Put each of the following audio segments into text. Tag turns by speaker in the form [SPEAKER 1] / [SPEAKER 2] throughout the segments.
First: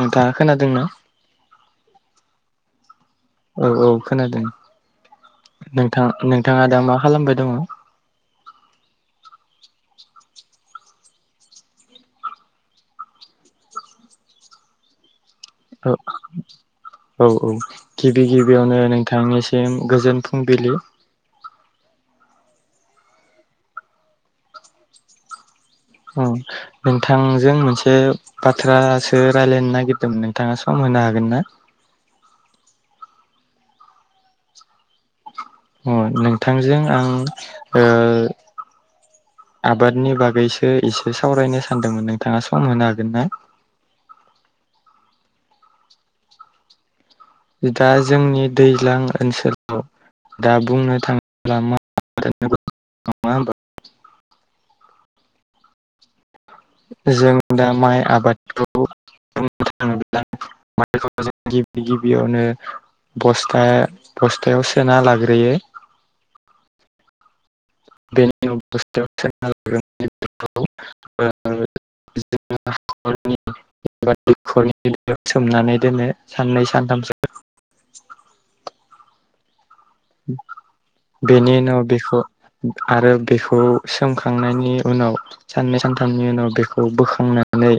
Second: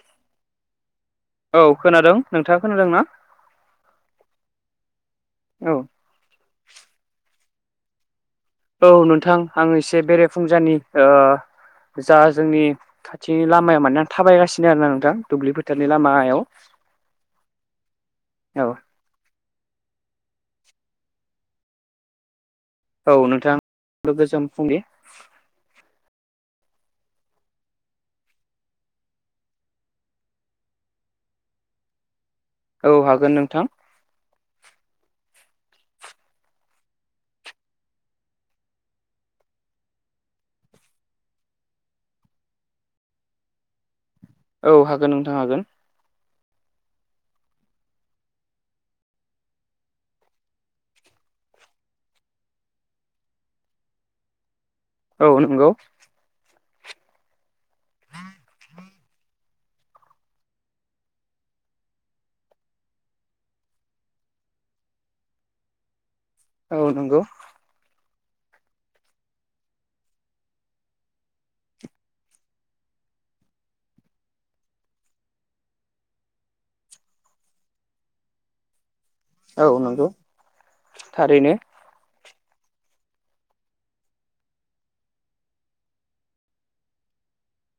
[SPEAKER 1] नोंथाङा खोनादोंना?
[SPEAKER 2] औ खोनादों नोंथाङा खोनादों ना?
[SPEAKER 1] औ औ खोनादों
[SPEAKER 2] औ
[SPEAKER 1] नोंथां नोंथाङा दा मा खालामबाय दङ'?
[SPEAKER 2] औ नोंथां आं एसे बेरेफुंजानि ओ जा जोंनि खाथिनि लामाया माने आं थाबायगासिनो आरोना नोंथां दुब्लिफोर
[SPEAKER 1] औ औ औ गिबि
[SPEAKER 2] औ
[SPEAKER 1] गिबियावनो नोंथांनिसि सिम गोजोन फुंबिलि
[SPEAKER 2] औ नोंथां बो गोजों फुंनि
[SPEAKER 1] उम नोंथांजों मोनसे बाथ्रासो रायलायनो नागिरदोंमोन नोंथाङा सम होनो हागोन ना?
[SPEAKER 2] औ हागोन नोंथां।
[SPEAKER 1] अ नोंथांजों आं ओ आबादनि बागैसो एसे सावरायनो सानदोंमोन नोंथाङा सम होनो हागोन ना?
[SPEAKER 2] औ हागोन नोंथां हागोन।
[SPEAKER 1] दा जोंनि दैज्लां ओनसोलाव दा बुंनो थाङोब्ला मा [inaudible] नङा होनबा।
[SPEAKER 2] औ नंगौ।
[SPEAKER 1] जों दा माइ आबादखौ [inaudible] बियावनो बस्था बस्थायाव सोना लाग्रोयो।
[SPEAKER 2] औ नंगौ।
[SPEAKER 1] बेनि उनाव बस्थायाव सोनालाग्रोना बिखौ [inaudible] [inaudible] दैखरनि दैयाव सोमनानै दोनो साननै सानथामसो।
[SPEAKER 2] औ नोंगौ।
[SPEAKER 1] उम बेनि उनाव बेखौ आरो बेखौ सोमखांनायनि उनाव साननै सानथामनि उनाव बेखौ बोखांनानै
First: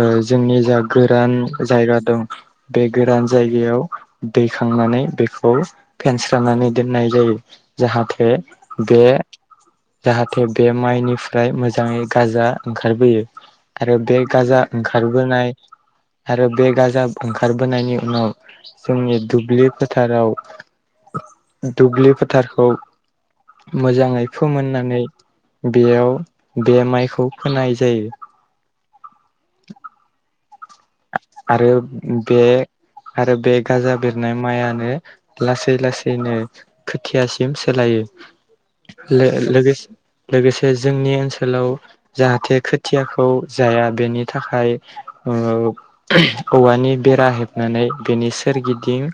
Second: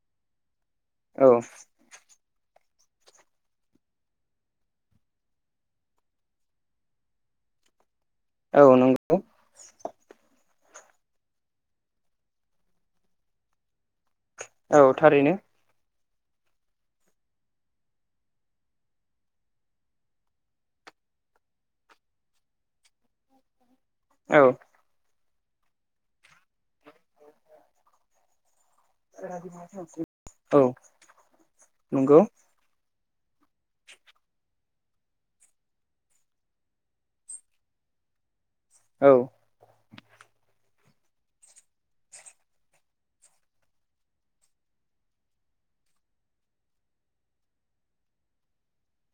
[SPEAKER 1] ओ जोंनि जा गोरान
[SPEAKER 2] औ
[SPEAKER 1] जायगा दं बे गोरान जायगायाव दैखांनानै बेखौ फेनस्रा नानै दोननाय जायो जाहाथे
[SPEAKER 2] औ नंगौ
[SPEAKER 1] बे जाहाथे बे माइनिफ्राय मोजाङै गाजा ओंखारबोयो आरो बे गाजा
[SPEAKER 2] औ थारैनो
[SPEAKER 1] ओंखारबोनाय आरो बे गाजा ओंखारबोनायनि उनाव जोंनि दुब्लि फोथाराव दुब्लि फोथारखौ मोजाङै
[SPEAKER 2] औ
[SPEAKER 1] फोमोननानै बेयाव बे माइखौ फोनाय जायो।
[SPEAKER 2] औ
[SPEAKER 1] आ-आरो
[SPEAKER 2] नंगौ
[SPEAKER 1] बे आरो बे गाजा बेरनाय माइयानो लासै लासैनो खोथियासिम सोलायो
[SPEAKER 2] औ
[SPEAKER 1] लो-लोगोसे लोगोसे जोंनि ओनसोलाव जाहाथे खोथियाखौ जाया बेनि थाखाय ओ औवानि बेरा हेबनानै बेनि सोरगिदिं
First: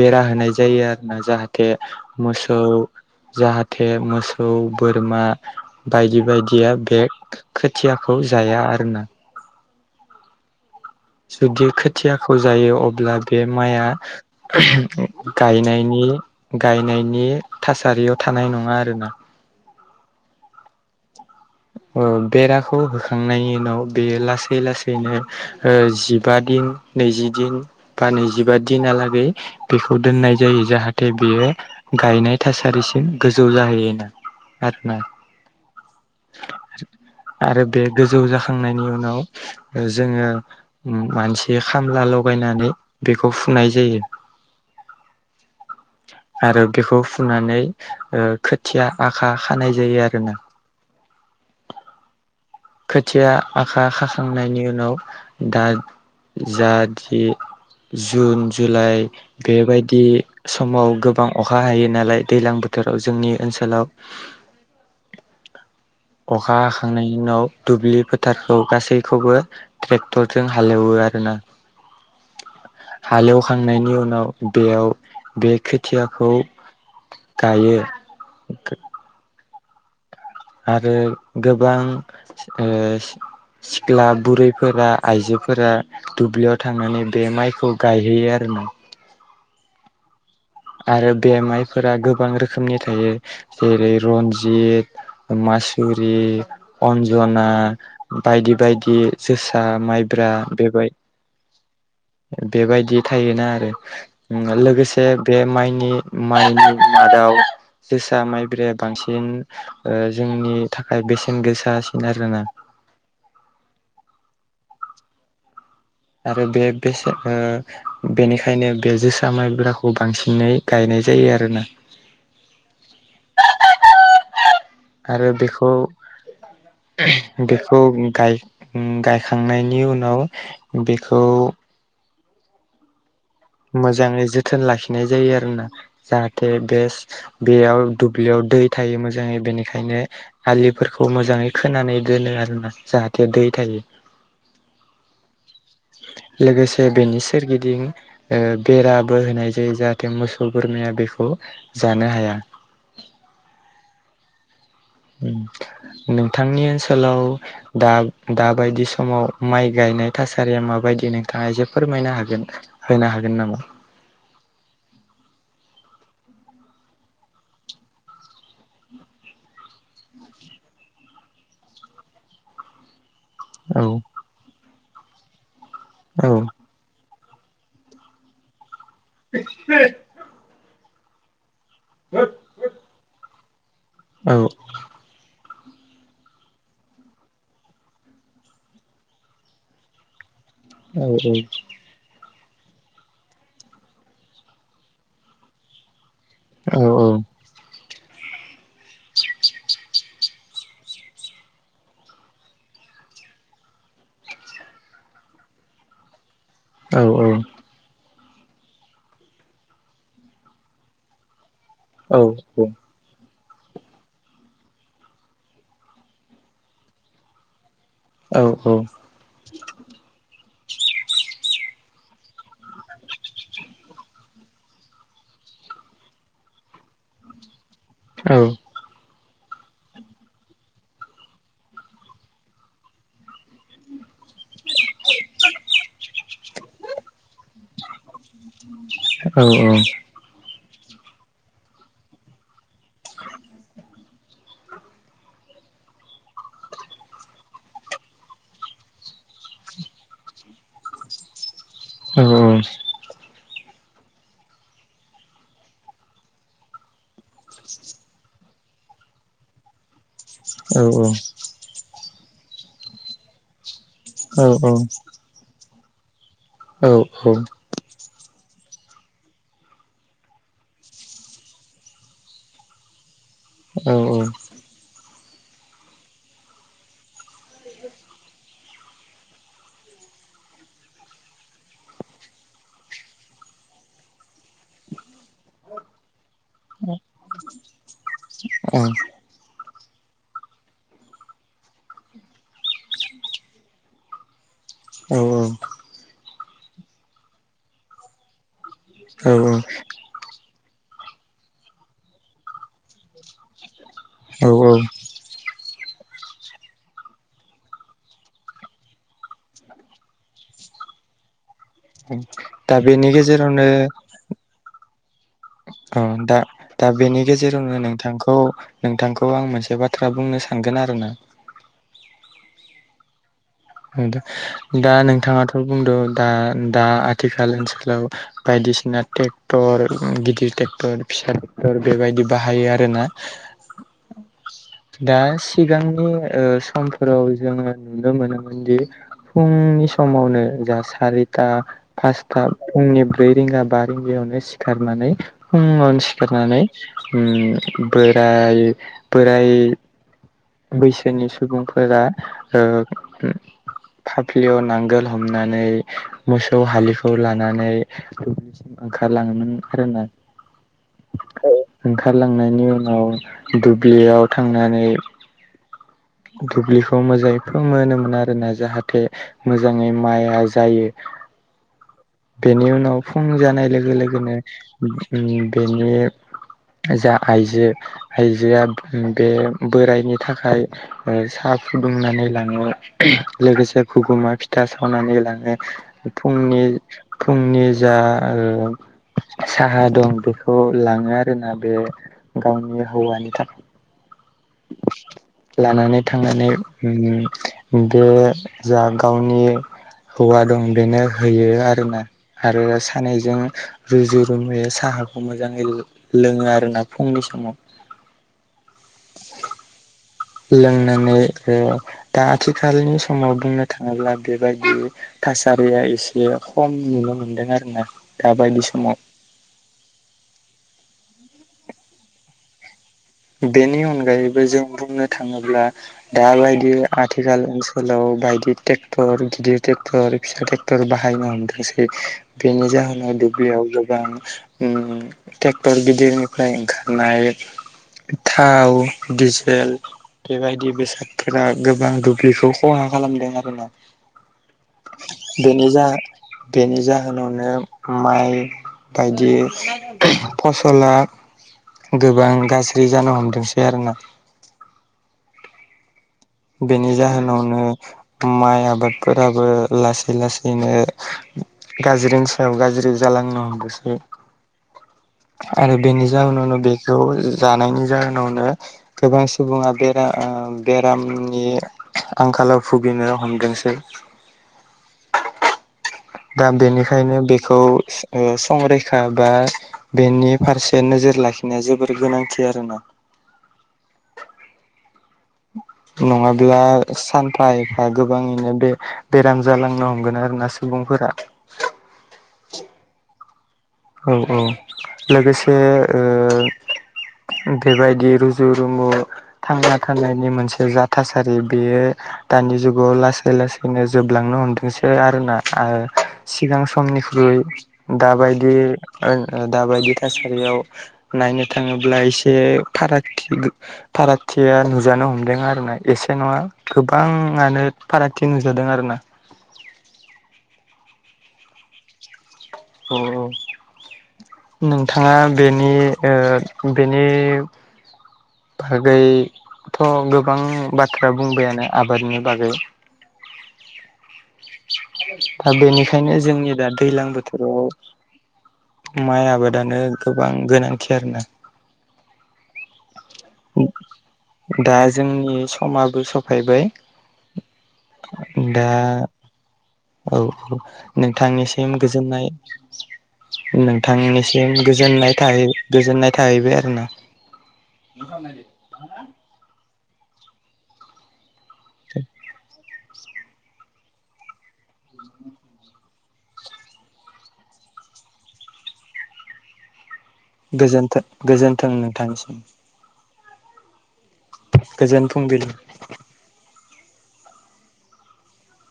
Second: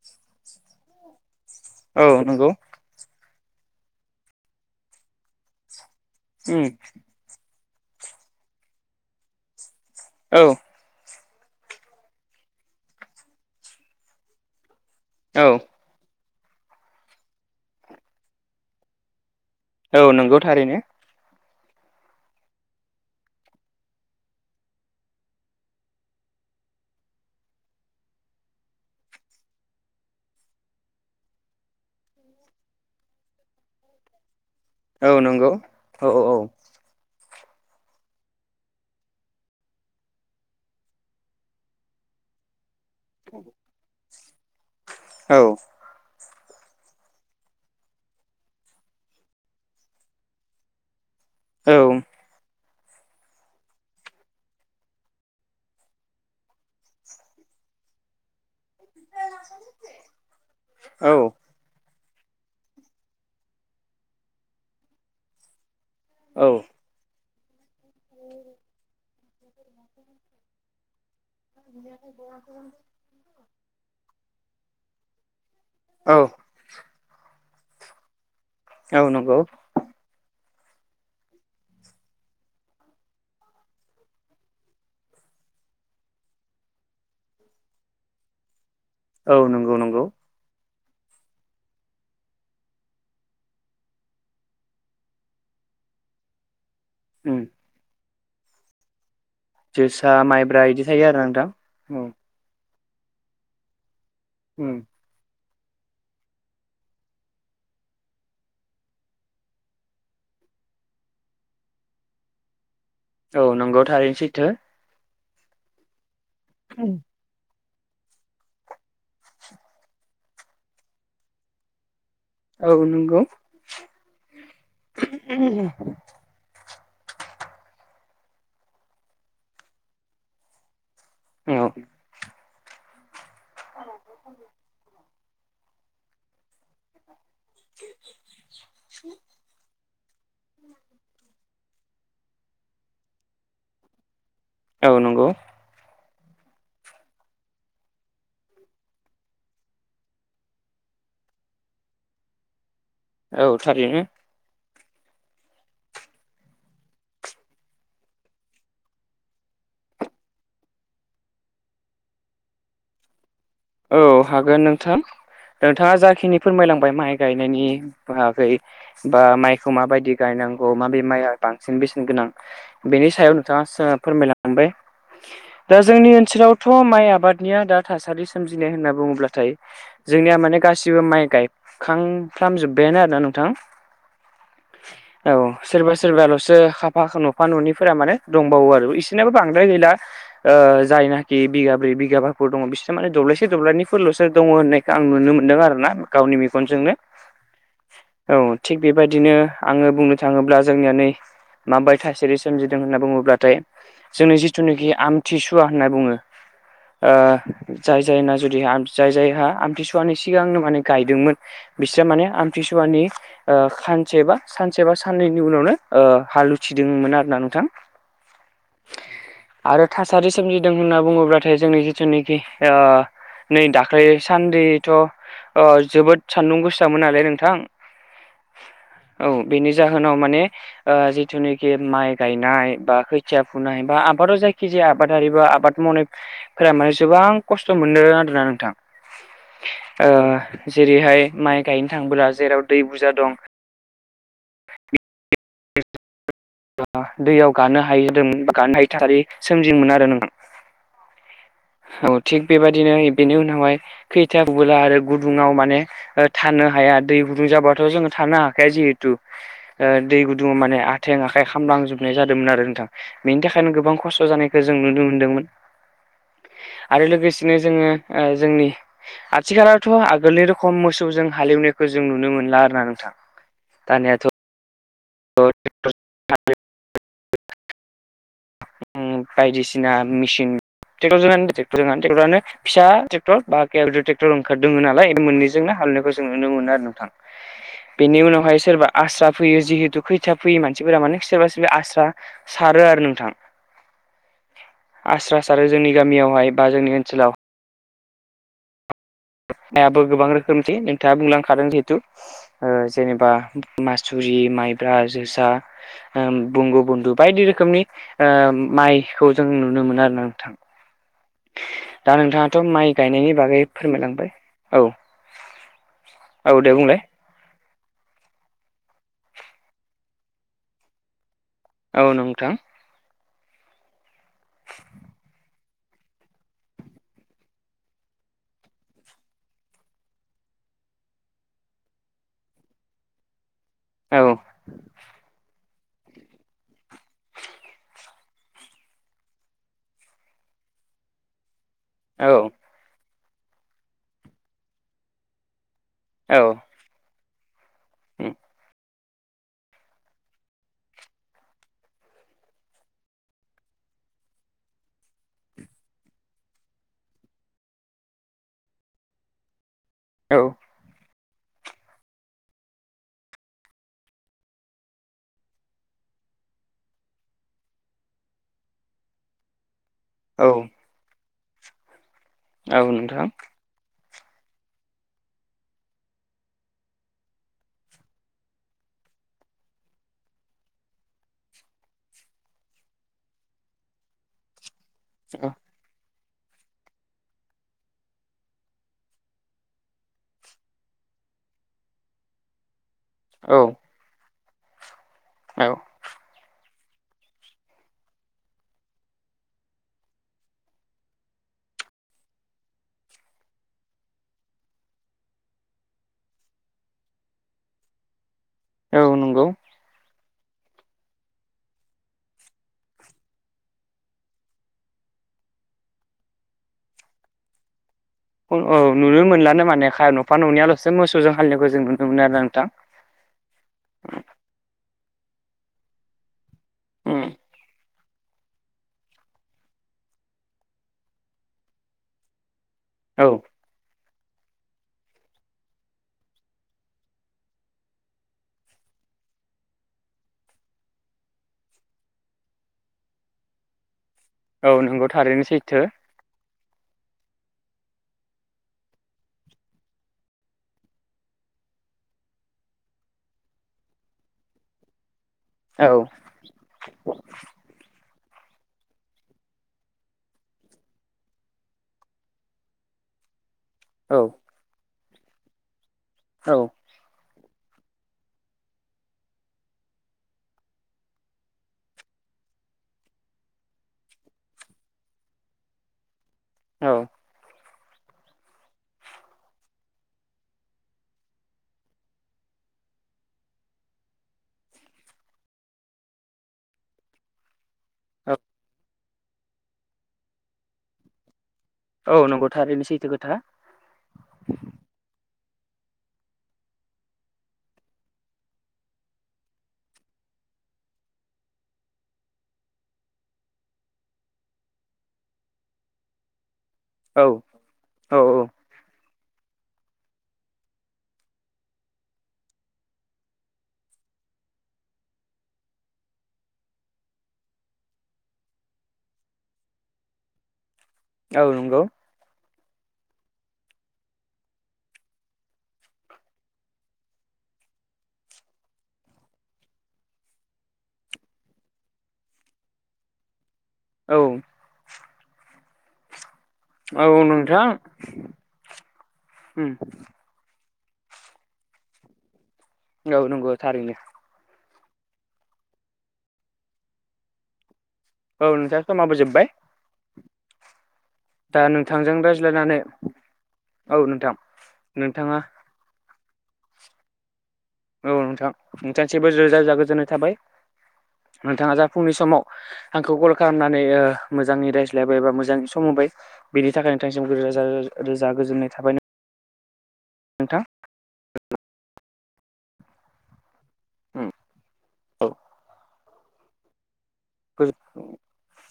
[SPEAKER 1] बेरा होनाय जायो आरो ना जाहा थे
[SPEAKER 2] औ नंगौ
[SPEAKER 1] मोसौ जाहाथे मोसौ बोरमा बायदि
[SPEAKER 2] उम
[SPEAKER 1] बायदिया बे खोथियाखौ जाया आरोना।
[SPEAKER 2] औ
[SPEAKER 1] जुदि खोथियाखौ जायो अब्ला बे माइआ
[SPEAKER 2] औ
[SPEAKER 1] गायनायनि गायनायनि थासारियाव थानाय नङा आरोना।
[SPEAKER 2] औ नंगौ थारैनो
[SPEAKER 1] ओ बेराखौ होखांनायनि उनाव बेयो लासै लासैनो ओ जिबा दिन नैजि दिन बा नैजिबा दिनालागै बेखौ दोननाय जायो जाहाथे बेयो गायनाय थासारिसिम गोजौ जाहैयोना आरोना
[SPEAKER 2] औ नंगौ औ औ औ
[SPEAKER 1] आरो बे गोजौ जाखांनायनि उनाव ओ जोङो मानसि खामला लगायनानै बेखौ फुनाय जायो।
[SPEAKER 2] औ
[SPEAKER 1] आरो बेखौ फुननानै ओ खोथिया आखा खानाय जायो आरो ना
[SPEAKER 2] औ
[SPEAKER 1] खोथिया आखा खाखांनायनि उनाव दा जाद जि जुन जुलाइ बेबायदि समाव गोबां अ
[SPEAKER 2] औ
[SPEAKER 1] अखा हायो नालाय दैलां बोथोराव जोंनि ओनसोलाव
[SPEAKER 2] औ
[SPEAKER 1] अखा हाखांनायनि उनाव दुब्लि फोथारखौ गासै खौबो ट्रेक्टरजों हालेवो आरोना।
[SPEAKER 2] [unintelligible]
[SPEAKER 1] हालेवखांनायनि उनाव बेयाव बे
[SPEAKER 2] औ
[SPEAKER 1] खोथियाखौ गायो।
[SPEAKER 2] औ नंगौ।
[SPEAKER 1] आरो गोबां ओ सिख्ला बुरैफोरा आइजोफोरा दुब्लियाव थांनानै बे माइखौ गायहैयो आरोना।
[SPEAKER 2] औ नंगौ नंगौ।
[SPEAKER 1] आरो बे माइफोरा गोबां रोखोमनि थायो जेरै रन्जित मासुरि
[SPEAKER 2] उम
[SPEAKER 1] अन्जना बायदि बायदि जोसा माइब्रा
[SPEAKER 2] इदि
[SPEAKER 1] बेबाय
[SPEAKER 2] थायो आरो नोंथां औ
[SPEAKER 1] बेबायदि थायोना आरो उम लोगोसे बे माइनि माइनि मादाव जोसा माइब्राया बांसिन ओ जोंनि थाखाय बेसेन गोसासिन आरोना
[SPEAKER 2] औ नंगौ थारैनो सैथो।
[SPEAKER 1] आरो बे बेसे ओ बेनिखायनो बे जोसा माइब्राखौ बांसिनै गायनाय जायो आरोना।
[SPEAKER 2] औ नंगौ
[SPEAKER 1] आरो बेखौ बेखौ गायखांनायनि उनाव बेखौ
[SPEAKER 2] औ
[SPEAKER 1] मोजाङै जोथोन लाखिनाय जायो आरोना जाहाथे बेस बेयाव दुब्लियाव दै थायो मोजाङै बेनिखायनो हलिफोरखौ मोजाङै खोनानै दोनो आरोना जाहाथे दै थायो
[SPEAKER 2] औ नंगौ
[SPEAKER 1] लोगोसे बेनि सोरगिदिं ओ बेराबो होनाय जायो जाहाथे मोसौ बोरमाया बेखौ जानो हाया।
[SPEAKER 2] औ थारैनो
[SPEAKER 1] नोंथांनि ओनसोलाव दा दाबायदि समाव माइ गायनाय थासारिया माबायदि नोंथाङा एसे फोरमायनो हागोनना? होनो हागोन नामा
[SPEAKER 2] औ हागोन नोंथां नोंथाङा जाखिनि फोरमायलांबाय माइ गायनायनि बागै बा माइखौ माबायदि गायनांगौ माबे माइआ बांसिन बेसेन गोनां बेनि सायाव दा जा
[SPEAKER 1] औ
[SPEAKER 2] फोरमायलांबाय दा जोंनि ओनसोलावथ' माइ आबादनिया दा थासारि सोमजिनाय होनना बुङोब्लाथाय जोंनिया माने गासिबो माइ गाय खांफ्राम जोब्बायानो आरोना नोंथां।
[SPEAKER 1] औ
[SPEAKER 2] औ सोरबा सोरबाल'सो खाफा न'फा न'निफोरा माने दंबावो आरो इसोरनाबो बांद्राय गैला ओ जायनाखि बिगाब्रै बिगाबाफोर दङ बिसोरना माने दब्लायसे दब्लायनिफोरल'सो दङ होननायखौ आं नुनो मोनदों आरो ना गावनि बि
[SPEAKER 1] औ औ
[SPEAKER 2] औ थिग बेबायदिनो आङो बुंनो थाङोब्ला जोंनिया नै माबाय थासारि सोमजिदों होनना बुङोब्लाथाय जोंनि जिथुनोखि आमथिसुवा होनना बुङो ओ जाय जायना जुदि जाय जायहा आमथिसुवानि सिगांनो माने गायदोंमोन बिस्रा माने आमथिसुवानि ओ सानसे बा सानसे बा साननैनि उनावनो ओ हाल उथिदोंमोन आरोना नोंथां
[SPEAKER 1] औ औ
[SPEAKER 2] आरो थासारि सोमजिदों होनना बुङोब्लाथाय जोंनि जिथुनोखि ओ नै दाख्लै सान्देथ' ओ जोबोद सान्दुं गोसामोन नालाय नोंथां
[SPEAKER 1] औ
[SPEAKER 2] औ बेनि जाहोनाव माने ओ जिथुनोखि माइ गायनाय बा खोथिया फुनाय बा आ आबादाव जायखिजाया आबादारि बा आबाद मावनायफोरा माने जेबां खस्थ' मोनो [unintelligible] नोंथां ओ जेरैहाय माइ गायनो थांबोला जेराव दै बुरजा दं [unintelligible] दैयाव गानो हायि [unintelligible] हायि थासारि सोमजिमोन आरो नोंथां औ थिग बेबायदिनो बेनि उनावहाय खैथाबोला आरो गुदुङाव माने ओ थानो हाया दै गुदुं जाबाथ' जोङो थानो हाखाया जिहेथु ओ दै गु दुङाव माने आथें आखाइ खामलांजोबनाय जादोंमोन आरो नोंथां बेनि थाखायनो गोबां खस्थ' जानायखौ जों नुनो मोनदोंमोन आरो लोगोसेनो जोङो जोंनि आथिखालावथ' आगोलनि रोखम मोसौजों हाल एवनायखौ जों नुनो मोनला आरोना नोंथां
[SPEAKER 1] औ औ
[SPEAKER 2] [unintelligible] बायदिसिना मेचिं ट्रेक्टर्रेटर [unintelligible] ट्रेक्टरानो फिसा ट्रेक्टर बा [unintelligible] ट्रेक्टर ओंखारदों नालाय बे मोननैजोंनो हाल एवनायखौ जों जों नुनो मोन आरो नोंथां बेनि उनावहाय सोरबा आसा फैयो जिहेथु खै खैथया फैयो मानसिफोरा माने सोरबा सोरबा आस्रा सारो आरो नोंथां आस्रा सारो जोंनि गामियावहाय बा जोंनि ओनसोलाव आइयाबो गोबां रोखोमथिै नोंथाङा बुंलांखादों जिहेथु जेनेबा मासुरि माइब्रा जोसा बंग' बन्दु बायदि रोखोमनि माइखौ जों नुनो मोनो आरो ना नोंथां दा नोंथाङाथ' माइ
[SPEAKER 1] बेनि
[SPEAKER 2] गायनायनि बागै
[SPEAKER 1] गेजेरावनो
[SPEAKER 2] फोरमायलांबाय औ
[SPEAKER 1] औ दा
[SPEAKER 2] दे
[SPEAKER 1] दा
[SPEAKER 2] बुंलाय
[SPEAKER 1] बेनि गेजेरावनो नोंथांखौ नोंथांखौ आं मोनसे बाथ्रा बुंनो सानगोन आरोना
[SPEAKER 2] औ नोंथां
[SPEAKER 1] दा नोंथाङाथ' बुंदों दा दा आथिखाल ओनसोलाव बायदिसिना ट्रेक्टर गिदिर ट्रेक्टर फिसा ट्रेक्टर बेबायदि बाहायो आरोना
[SPEAKER 2] औ
[SPEAKER 1] दा सिगांनि समफोराव जोङो नुनो मोनो दि फुंनि समावनो जा सारिथा
[SPEAKER 2] औ
[SPEAKER 1] फासथा फुंनि ब्रै रिंगा बा रिंगायावनो सिखारनानै फुङावनो
[SPEAKER 2] औ
[SPEAKER 1] सिखारनानै ओम बोराय बोराय बैसोनि सुबुंफोरा फाफ्लियाव नांगोल हमनानै मोसौ हालिखौ लानानै ओंखारलाङोमोन आरोना
[SPEAKER 2] औ
[SPEAKER 1] ओंखारलांनायनि उनाव दुब्लियाव थांनानै दुब्लिखौ मोजाङै मोनोमोन आरोना जाहाथे मोजाङै माइआ
[SPEAKER 2] औ
[SPEAKER 1] जायो बेनि
[SPEAKER 2] औ
[SPEAKER 1] उनाव फुं
[SPEAKER 2] नोंथां
[SPEAKER 1] जानाय लोगो लोगो बिनो बेनि जा आइजो आइजोआ बे बोराइनि थाखाय साहा फुदुंनानै लाङो लोगोसे हुगुमा फि फिथा सावनानै
[SPEAKER 2] औ
[SPEAKER 1] लाङो फुंनि फुंनि जा साहा दं बेखौ लाङो आरोना बे गावनि हौवानि थाखाय
[SPEAKER 2] औ
[SPEAKER 1] लानानै थांनानै बे जा गावनि हौवा दं बेनो होयो आरोना आरो सानैजों रुजु रुमुयो साहाखौ मोजाङै लोङो आरोना फुंनि समाव
[SPEAKER 2] औ नंगौ
[SPEAKER 1] लोंनानै दा आथिखालनि समाव बुंनो थाङोब्ला बेबायदि थासारिया एसे खम नुनो मोनदों आरो ना
[SPEAKER 2] औ नुनो मोनलानो माने न'फा न'नियाल'सो मोसौजों हालि एनायखौ जों नुनो मोनो आरोना नोंथां
[SPEAKER 1] बेनि अनगायैबो जों बुंनो थाङोब्ला दा बाय दि
[SPEAKER 2] उम
[SPEAKER 1] आथिखाल ओनसोलाव बायदि टेक ट्रेक्टर गिदिर ट्रेक्टर फिसा ट्रेक्टर बाहायनो हमदोंसै बेनि जाहोनाव
[SPEAKER 2] औ
[SPEAKER 1] दुब्लियाव गोबां ट्रेक्टर गिदिरनिफ्राय ओंखारनाय थाव डिजेल बेबायदि बेसादफोरा गोबां दुब्लिखौ खहा खालामदों आरोना
[SPEAKER 2] औ नंगौ थारैनो
[SPEAKER 1] बेनि
[SPEAKER 2] सैथो
[SPEAKER 1] जा बेनि जाहोनावनो माइ बायदि फसला गोबां गासै फ्रि जानो हमदोंसै आरोना
[SPEAKER 2] औ
[SPEAKER 1] बेनि जाहोनावनो माइ आबादफोराबो लासै लासैनो गाज्रिनि सायाव गाज्रि जालांनो हमदोसै
[SPEAKER 2] औ
[SPEAKER 1] आरो बेनि
[SPEAKER 2] औ
[SPEAKER 1] जाउनावनो बे ज जानायनि जाहोनावनो गोबां सुबुङा बेरा बेराम नि आंखाालाव भुगिनो हमदोंसै। दा
[SPEAKER 2] औ
[SPEAKER 1] बेनिखायनो बेखौ संरैखा बा बेनि फारसे नोजोर लाखिनाया जोबोर गोनांथि आरोना नङाब्ला सानफा एफा
[SPEAKER 2] औ
[SPEAKER 1] गोबाङैनो बे बेराम जालांनो हमगोन आरो ना सुबुंफोरा
[SPEAKER 2] औ नंगौथ' ओरैनो सैथो खोथा
[SPEAKER 1] औ औ लोगोसे बेबायदि रुजु रुमु थांना थानायनि मोनसे जा थासारि बेयो दानि जुगाव लासै लासैनो जोबलांनो हमदोंसो आरोना सिगां
[SPEAKER 2] औ
[SPEAKER 1] समनिख्रुइ
[SPEAKER 2] औ
[SPEAKER 1] दाबायदि दाबायदि थासारियाव नायनो थाङोब्ला एसे फारागथि फारागथिया नुजानो हमदों आरो ना एसे नङा गोबाङानो फारागथि नुजादों आरो ना
[SPEAKER 2] औ नंगौ।
[SPEAKER 1] औ। नोंथाङा बेनि बेनि बागैथ' गोबां बाथ्रा बुंबायानो आबादनि बागै [unintelligible]
[SPEAKER 2] औ।
[SPEAKER 1] दा बेनिखायनो जोंनि दा दैलां
[SPEAKER 2] औ
[SPEAKER 1] बोथोराव
[SPEAKER 2] नोंथां
[SPEAKER 1] माइ
[SPEAKER 2] उम
[SPEAKER 1] आबादानो गोबां गोनांथि आरो ना
[SPEAKER 2] औ नंगौ थारैनो
[SPEAKER 1] दा जोंनि समाबो सफायबाय
[SPEAKER 2] औ
[SPEAKER 1] दा
[SPEAKER 2] नोंथां समाबो जोब्बाय
[SPEAKER 1] औ औ।
[SPEAKER 2] दा
[SPEAKER 1] नोंथांनिसिम
[SPEAKER 2] नोंथांजों
[SPEAKER 1] गोजोननाय
[SPEAKER 2] रायज्लायनानै औ नोंथां
[SPEAKER 1] नोंथांनिसिम गोजोननाय थ
[SPEAKER 2] नोंथाङा
[SPEAKER 1] गोजोननाय थाहैबाय आरो ना।
[SPEAKER 2] औ नोंथां नोंथांसेबो रोजा रोजा गोजोननाय थाबाय नोंथाङा जा फुंनि समाव आंखौ कल खालामनानै मोजाङै रायज्लायबाय बा मोजाङै सम होबाय। बेनि थाखाय नोंथांसिम ग रोजा रोजा गोजोननाय थाबाय न
[SPEAKER 1] थों गोजोन्थों नोंथांनिसिम गोजोन
[SPEAKER 2] औ
[SPEAKER 1] फुंबिलि
[SPEAKER 2] [unintelligible]